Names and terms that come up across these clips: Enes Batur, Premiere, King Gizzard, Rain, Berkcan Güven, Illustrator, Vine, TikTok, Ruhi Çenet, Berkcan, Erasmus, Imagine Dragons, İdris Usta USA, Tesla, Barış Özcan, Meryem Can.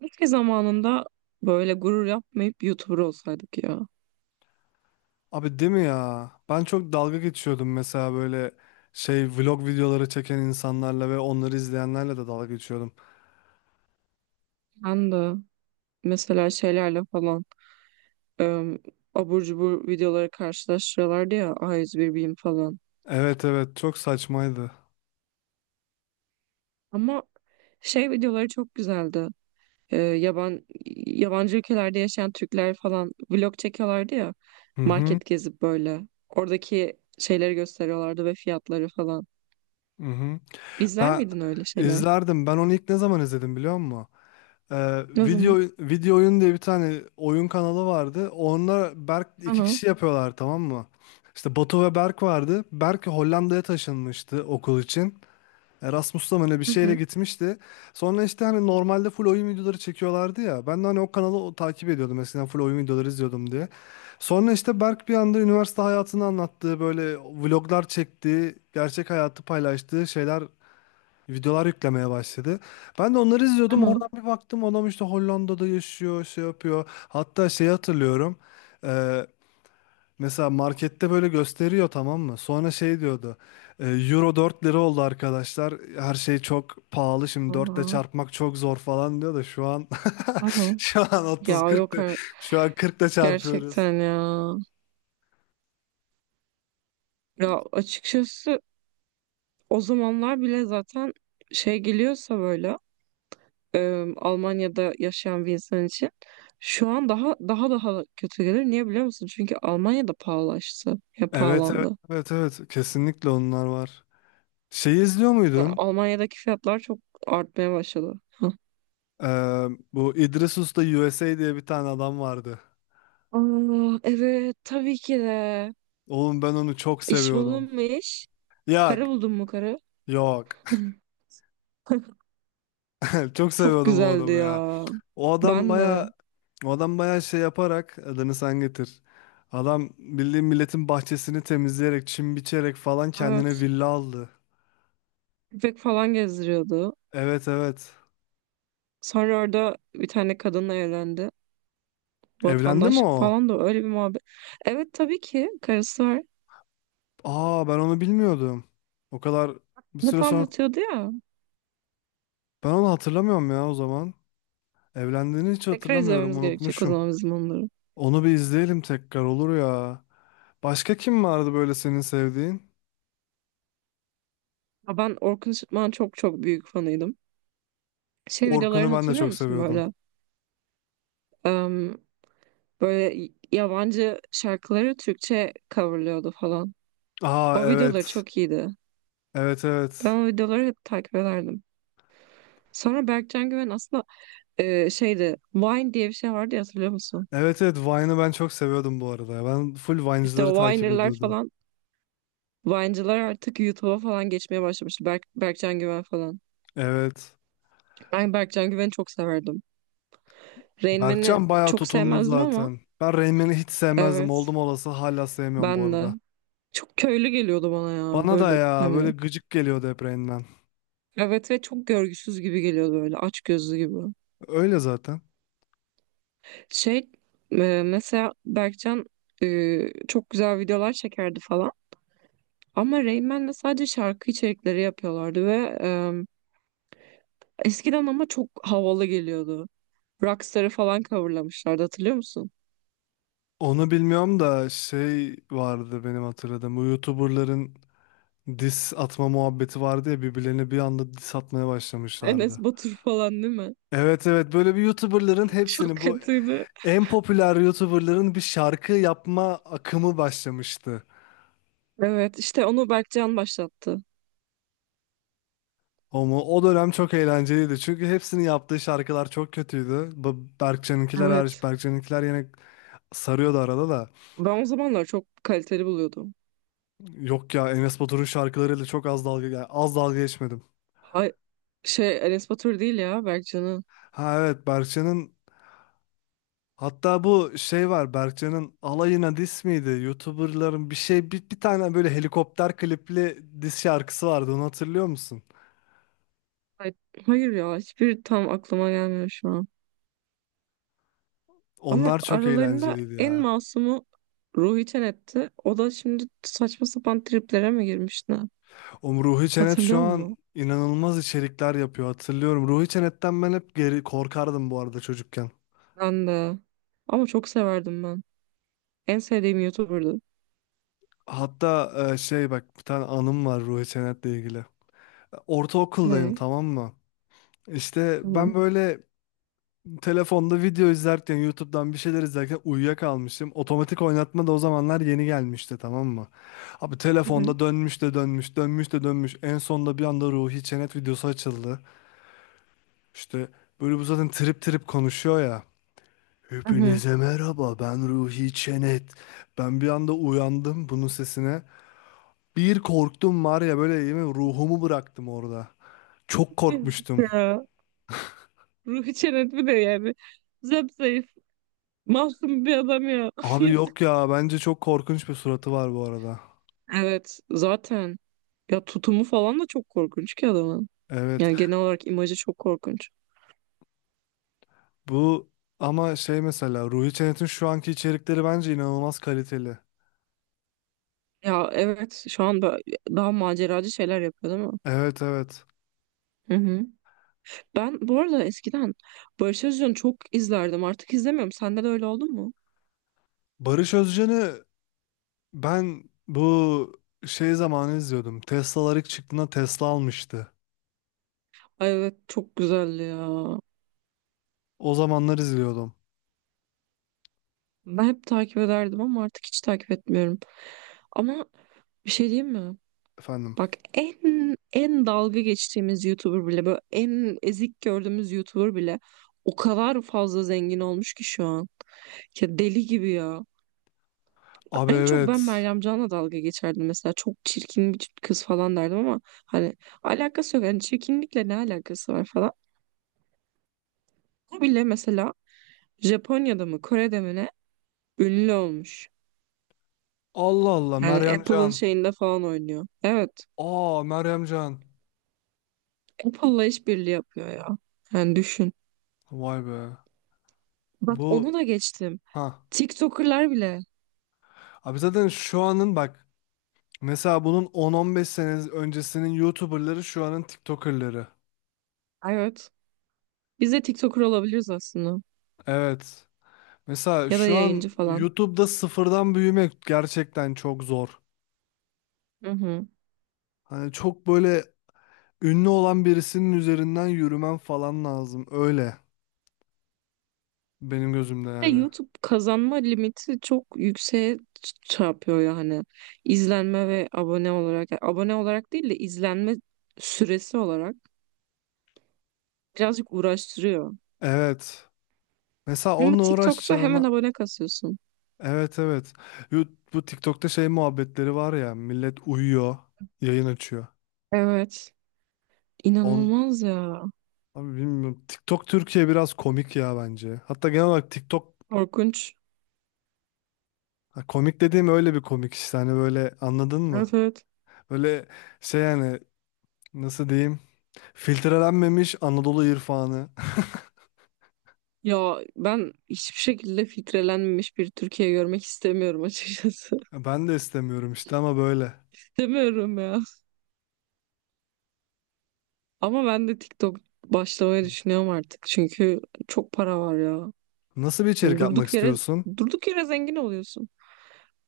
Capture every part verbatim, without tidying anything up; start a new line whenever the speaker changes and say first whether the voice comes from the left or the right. right: Keşke zamanında böyle gurur yapmayıp YouTuber olsaydık ya.
left: Abi değil mi ya? Ben çok dalga geçiyordum mesela böyle şey vlog videoları çeken insanlarla ve onları izleyenlerle de dalga geçiyordum.
right: Ben de mesela şeylerle falan e, abur cubur videoları karşılaştırıyorlardı ya A yüz bir Beam falan.
left: Evet evet çok saçmaydı.
right: Ama şey videoları çok güzeldi. E, yaban, Yabancı ülkelerde yaşayan Türkler falan vlog çekiyorlardı ya.
left: Hı hı.
right: Market gezip böyle. Oradaki şeyleri gösteriyorlardı ve fiyatları falan.
left: Hı hı.
right: İzler
left: Ben
right: miydin öyle şeyler?
left: izlerdim. Ben onu ilk ne zaman izledim biliyor musun? Ee,
right: Ne zaman?
left: video video oyun diye bir tane oyun kanalı vardı. Onlar Berk iki
right: Aha.
left: kişi yapıyorlar tamam mı? İşte Batu ve Berk vardı. Berk Hollanda'ya taşınmıştı okul için. Erasmus'ta mı ne bir
right: Hı
left: şeyle
right: hı.
left: gitmişti. Sonra işte hani normalde full oyun videoları çekiyorlardı ya. Ben de hani o kanalı o- takip ediyordum eskiden full oyun videoları izliyordum diye. Sonra işte Berk bir anda üniversite hayatını anlattığı böyle vloglar çektiği, gerçek hayatı paylaştığı şeyler videolar yüklemeye başladı. Ben de onları izliyordum. Oradan
right: Aha.
left: bir baktım adam işte Hollanda'da yaşıyor, şey yapıyor. Hatta şeyi hatırlıyorum. Mesela markette böyle gösteriyor tamam mı? Sonra şey diyordu. e, Euro dört lira oldu arkadaşlar. Her şey çok pahalı. Şimdi dört ile
right: Aha.
left: çarpmak çok zor falan diyor da şu an
right: Aha.
left: şu an
right: Ya
left: otuz kırk
right: yok.
left: de- şu an kırk ile çarpıyoruz.
right: Gerçekten ya. Ya açıkçası o zamanlar bile zaten şey geliyorsa böyle e, Almanya'da yaşayan bir insan için şu an daha daha daha kötü gelir. Niye biliyor musun? Çünkü Almanya'da pahalaştı. Ya
left: Evet evet
right: pahalandı.
left: evet evet. Kesinlikle onlar var. Şey izliyor
right: Yani
left: muydun?
right: Almanya'daki fiyatlar çok artmaya başladı.
left: Ee, bu İdris Usta U S A diye bir tane adam vardı.
right: Aa, evet tabii ki de.
left: Oğlum ben onu çok
right: İş
left: seviyordum.
right: buldun mu iş?
left: Yok
right: Karı buldun mu karı?
left: yok. Çok
right: Çok
left: seviyordum o
right: güzeldi
left: adamı ya.
right: ya.
left: O adam
right: Ben de.
left: baya o adam baya şey yaparak adını sen getir. Adam bildiğin milletin bahçesini temizleyerek, çim biçerek falan kendine
right: Evet.
left: villa aldı.
right: Köpek falan gezdiriyordu.
left: Evet evet.
right: Sonra orada bir tane kadınla evlendi.
left: Evlendi mi
right: Vatandaşlık
left: o?
right: falan da öyle bir muhabbet. Evet tabii ki karısı var.
left: Aa ben onu bilmiyordum. O kadar bir
right: Hep
left: süre sonra
right: anlatıyordu ya.
left: ben onu hatırlamıyorum ya o zaman. Evlendiğini hiç
right: Tekrar
left: hatırlamıyorum,
right: izlememiz gerekecek o
left: unutmuşum.
right: zaman bizim onları.
left: Onu bir izleyelim tekrar olur ya. Başka kim vardı böyle senin sevdiğin?
right: Ya ben Orkun Işıtmak'ın çok çok büyük fanıydım. Şey
left: Orkun'u
right: videolarını
left: ben de
right: hatırlıyor
left: çok
right: musun
left: seviyordum.
right: böyle? Em, Böyle yabancı şarkıları Türkçe coverlıyordu falan.
left: Aa
right: O videoları
left: evet.
right: çok iyiydi.
left: Evet
right: Ben
left: evet.
right: o videoları hep takip ederdim. Sonra Berkcan Güven aslında e, şeydi, Vine diye bir şey vardı ya, hatırlıyor musun?
left: Evet evet Vine'ı ben çok seviyordum bu arada. Ben full
right: İşte
left: Vine'cıları
right: o
left: takip
right: Viner'lar
left: ediyordum.
right: falan, Vine'cılar artık YouTube'a falan geçmeye başlamış. Berk, Berkcan Güven falan.
left: Evet.
right: Ben Berkcan Güven'i çok severdim. Rain Man'i
left: Berkcan bayağı
right: çok
left: tutundu
right: sevmezdim ama
left: zaten. Ben Rain hiç sevmezdim. Oldum
right: evet,
left: olası hala sevmiyorum bu
right: ben de.
left: arada.
right: Çok köylü geliyordu bana ya,
left: Bana da
right: böyle
left: ya böyle
right: hani.
left: gıcık geliyordu hep Rain Man.
right: Evet, ve çok görgüsüz gibi geliyordu böyle, aç gözlü gibi.
left: Öyle zaten.
right: Şey e, Mesela Berkcan e, çok güzel videolar çekerdi falan. Ama Rain Man'le sadece şarkı içerikleri yapıyorlardı ve e, eskiden ama çok havalı geliyordu. Rockstar'ı falan coverlamışlardı, hatırlıyor musun?
left: Onu bilmiyorum da şey vardı benim hatırladığım. Bu YouTuber'ların diss atma muhabbeti vardı ya birbirlerine bir anda diss atmaya
right: Enes
left: başlamışlardı.
right: Batur falan değil mi?
left: Evet evet böyle bir YouTuber'ların
right: Çok
left: hepsini bu
right: kötüydü.
left: en popüler YouTuber'ların bir şarkı yapma akımı başlamıştı.
right: Evet, işte onu Berkcan başlattı.
left: O mu? O dönem çok eğlenceliydi. Çünkü hepsinin yaptığı şarkılar çok kötüydü. Bu Berkcan'ınkiler hariç
right: Evet.
left: Berkcan'ınkiler yine sarıyordu arada da.
right: Ben o zamanlar çok kaliteli buluyordum.
left: Yok ya Enes Batur'un şarkılarıyla çok az dalga yani az dalga geçmedim.
right: Hay şey Enes Batur değil ya, Berkcan'ı.
left: Ha evet Berkcan'ın hatta bu şey var Berkcan'ın alayına diss miydi? YouTuber'ların bir şey bir, bir tane böyle helikopter klipli diss şarkısı vardı onu hatırlıyor musun?
right: Hay- Hayır ya, hiçbir tam aklıma gelmiyor şu an. Ama
left: Onlar çok
right: aralarında
left: eğlenceliydi
right: en
left: ya.
right: masumu Ruhi Çenet'ti. O da şimdi saçma sapan triplere mi girmişti?
left: O Ruhi Çenet şu
right: Hatırlıyor
left: an
right: musun?
left: inanılmaz içerikler yapıyor hatırlıyorum. Ruhi Çenet'ten ben hep geri korkardım bu arada çocukken.
right: Ben de. Ama çok severdim ben. En sevdiğim YouTuber'dı.
left: Hatta e, şey bak bir tane anım var Ruhi Çenet'le ilgili. Ortaokuldayım
right: Ne?
left: tamam mı? İşte ben
right: Tamam.
left: böyle telefonda video izlerken YouTube'dan bir şeyler izlerken uyuyakalmışım. Otomatik oynatma da o zamanlar yeni gelmişti tamam mı? Abi
right: Hı hı.
left: telefonda dönmüş de dönmüş, dönmüş de dönmüş. En sonunda bir anda Ruhi Çenet videosu açıldı. İşte böyle bu zaten trip trip konuşuyor ya.
right: Hı hı.
left: Hepinize merhaba, ben Ruhi Çenet. Ben bir anda uyandım bunun sesine. Bir korktum var ya böyle yemin ruhumu bıraktım orada. Çok
right: Yazık
left: korkmuştum.
right: ya. Ruhi Çenet bir de yani. Zayıf, masum bir adam ya.
left: Abi yok
right: Yazık.
left: ya bence çok korkunç bir suratı var bu arada.
right: Evet zaten. Ya tutumu falan da çok korkunç ki adamın.
left: Evet
right: Yani genel olarak imajı çok korkunç.
left: bu ama şey mesela Ruhi Çenet'in şu anki içerikleri bence inanılmaz kaliteli.
right: Ya evet, şu an daha maceracı şeyler yapıyor değil mi?
left: Evet evet.
right: Hı hı. Ben bu arada eskiden Barış Özcan'ı çok izlerdim. Artık izlemiyorum. Sende de öyle oldu mu?
left: Barış Özcan'ı ben bu şey zamanı izliyordum. Teslalar ilk çıktığında Tesla almıştı.
right: Ay evet, çok güzeldi ya.
left: O zamanlar izliyordum
right: Ben hep takip ederdim ama artık hiç takip etmiyorum. Ama bir şey diyeyim mi?
left: efendim.
right: Bak, en en dalga geçtiğimiz YouTuber bile, böyle en ezik gördüğümüz YouTuber bile o kadar fazla zengin olmuş ki şu an. Ya deli gibi ya.
left: Abi
right: En çok ben
left: evet.
right: Meryem Can'la dalga geçerdim mesela. Çok çirkin bir kız falan derdim ama hani alakası yok. Yani çirkinlikle ne alakası var falan. O bile mesela Japonya'da mı, Kore'de mi, ne, ünlü olmuş.
left: Allah Allah
right: Yani
left: Meryem
right: Apple'ın
left: Can.
right: şeyinde falan oynuyor. Evet.
left: Aa Meryem Can.
right: Apple'la işbirliği yapıyor ya. Yani düşün.
left: Vay be.
right: Bak, onu
left: Bu
right: da geçtim.
left: ha.
right: TikToker'lar bile.
left: Abi zaten şu anın bak mesela bunun on on beş sene öncesinin YouTuber'ları şu anın TikToker'ları.
right: Evet. Biz de TikToker olabiliriz aslında.
left: Evet. Mesela
right: Ya da
left: şu
right: yayıncı
left: an
right: falan.
left: YouTube'da sıfırdan büyümek gerçekten çok zor.
right: Hı hı.
left: Hani çok böyle ünlü olan birisinin üzerinden yürümen falan lazım. Öyle benim gözümde
right: De
left: yani.
right: YouTube kazanma limiti çok yükseğe ç- çarpıyor yani. İzlenme ve abone olarak. Yani abone olarak değil de izlenme süresi olarak birazcık uğraştırıyor.
left: Evet. Mesela
right: Ama
left: onunla
right: TikTok'ta hemen
left: uğraşacağım.
right: abone kasıyorsun.
left: Evet evet. Yo, bu TikTok'ta şey muhabbetleri var ya millet uyuyor, yayın açıyor.
right: Evet.
left: On
right: İnanılmaz ya.
left: abi bilmiyorum. TikTok Türkiye biraz komik ya bence. Hatta genel olarak TikTok
right: Korkunç.
left: ha, komik dediğim öyle bir komik işte hani böyle anladın mı?
right: Evet evet.
left: Böyle şey yani nasıl diyeyim? Filtrelenmemiş Anadolu irfanı.
right: Ya ben hiçbir şekilde filtrelenmemiş bir Türkiye görmek istemiyorum açıkçası.
left: Ben de istemiyorum işte ama böyle.
right: İstemiyorum ya. Ama ben de TikTok başlamayı düşünüyorum artık. Çünkü çok para var ya.
left: Nasıl bir
right: Hani
left: içerik yapmak
right: durduk yere,
left: istiyorsun?
right: durduk yere zengin oluyorsun.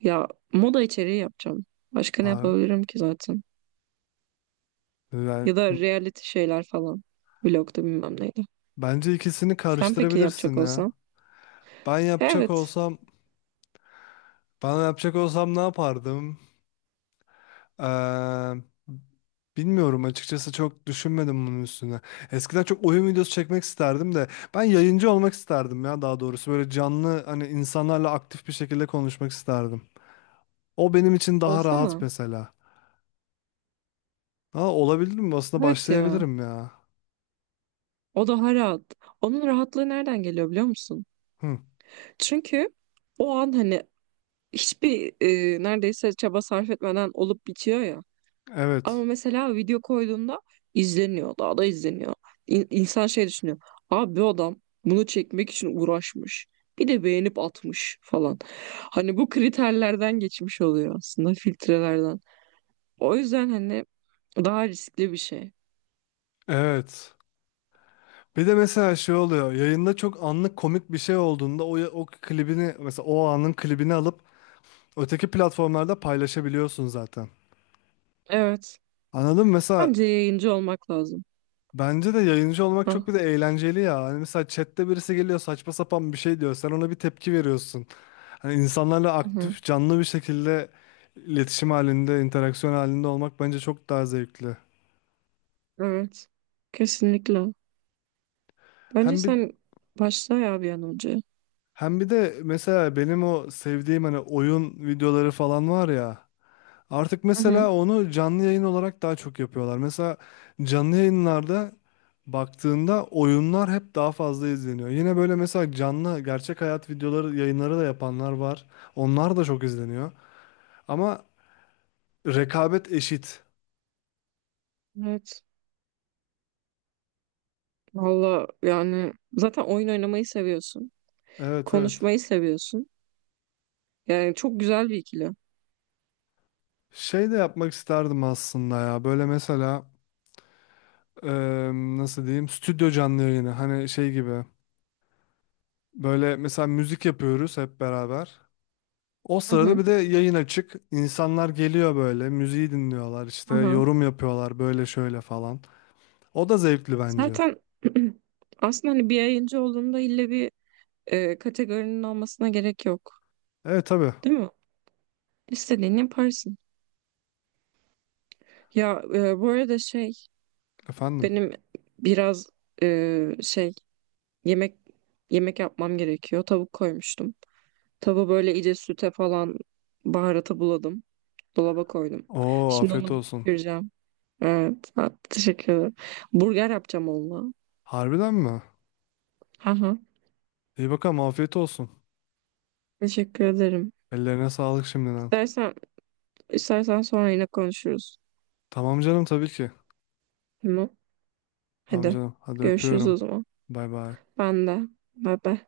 right: Ya moda içeriği yapacağım. Başka ne
left: Ha,
right: yapabilirim ki zaten?
left: yani
right: Ya da reality şeyler falan. Vlog'da bilmem neydi.
left: bence ikisini
right: Sen peki
left: karıştırabilirsin
right: yapacak
left: ya.
right: olsan?
left: Ben yapacak
right: Evet.
left: olsam Bana yapacak olsam ne yapardım? Eee, bilmiyorum açıkçası çok düşünmedim bunun üstüne. Eskiden çok oyun videosu çekmek isterdim de ben yayıncı olmak isterdim ya daha doğrusu. Böyle canlı hani insanlarla aktif bir şekilde konuşmak isterdim. O benim için daha rahat
right: Olsana.
left: mesela. Ha, olabilir mi? Aslında
right: Evet ya.
left: başlayabilirim ya.
right: O daha rahat. Onun rahatlığı nereden geliyor biliyor musun?
left: Hı,
right: Çünkü o an hani hiçbir e, neredeyse çaba sarf etmeden olup bitiyor ya. Ama
left: evet.
right: mesela video koyduğunda izleniyor. Daha da izleniyor. İn- İnsan şey düşünüyor. Abi bu adam bunu çekmek için uğraşmış. Bir de beğenip atmış falan. Hani bu kriterlerden geçmiş oluyor aslında, filtrelerden. O yüzden hani daha riskli bir şey.
left: Evet. Bir de mesela şey oluyor. Yayında çok anlık komik bir şey olduğunda o, o klibini mesela o anın klibini alıp öteki platformlarda paylaşabiliyorsun zaten.
right: Evet.
left: Anladım. Mesela
right: Bence yayıncı olmak lazım.
left: bence de yayıncı olmak çok bir
right: Ha.
left: de eğlenceli ya. Hani mesela chatte birisi geliyor saçma sapan bir şey diyor. Sen ona bir tepki veriyorsun. Hani insanlarla
right: Hı hı.
left: aktif, canlı bir şekilde iletişim halinde, interaksiyon halinde olmak bence çok daha zevkli.
right: Evet. Kesinlikle. Bence
left: Hem bir
right: sen başla ya bir an önce.
left: hem bir de mesela benim o sevdiğim hani oyun videoları falan var ya. Artık
right: Hı hı.
left: mesela onu canlı yayın olarak daha çok yapıyorlar. Mesela canlı yayınlarda baktığında oyunlar hep daha fazla izleniyor. Yine böyle mesela canlı gerçek hayat videoları yayınları da yapanlar var. Onlar da çok izleniyor. Ama rekabet eşit.
right: Evet. Valla yani zaten oyun oynamayı seviyorsun.
left: Evet evet.
right: Konuşmayı seviyorsun. Yani çok güzel bir ikili.
left: Şey de yapmak isterdim aslında ya. Böyle mesela eee, nasıl diyeyim stüdyo canlı yayını. Hani şey gibi. Böyle mesela müzik yapıyoruz hep beraber. O
right: Hı
left: sırada
right: hı.
left: bir de yayın açık. İnsanlar geliyor böyle, müziği dinliyorlar, işte
right: Hı hı.
left: yorum yapıyorlar böyle şöyle falan. O da zevkli bence.
right: Zaten aslında hani bir yayıncı olduğunda ille bir e, kategorinin olmasına gerek yok.
left: Evet tabii.
right: Değil mi? İstediğini yaparsın. Ya e, bu arada şey,
left: Efendim.
right: benim biraz e, şey yemek yemek yapmam gerekiyor. Tavuk koymuştum. Tavuğu böyle iyice süte falan, baharata buladım. Dolaba koydum.
left: Oo
right: Şimdi
left: afiyet
right: onu bir
left: olsun.
right: pişireceğim. Evet. Ha, teşekkür ederim. Burger yapacağım onunla.
left: Harbiden mi?
right: Aha,
left: İyi bakalım afiyet olsun.
right: teşekkür ederim.
left: Ellerine sağlık şimdiden.
right: İstersen İstersen sonra yine konuşuruz.
left: Tamam canım tabii ki.
right: Tamam.
left: Tamam
right: Hadi.
left: canım. Hadi
right: Görüşürüz
left: öpüyorum.
right: o zaman.
left: Bay bay.
right: Ben de. Bay bay.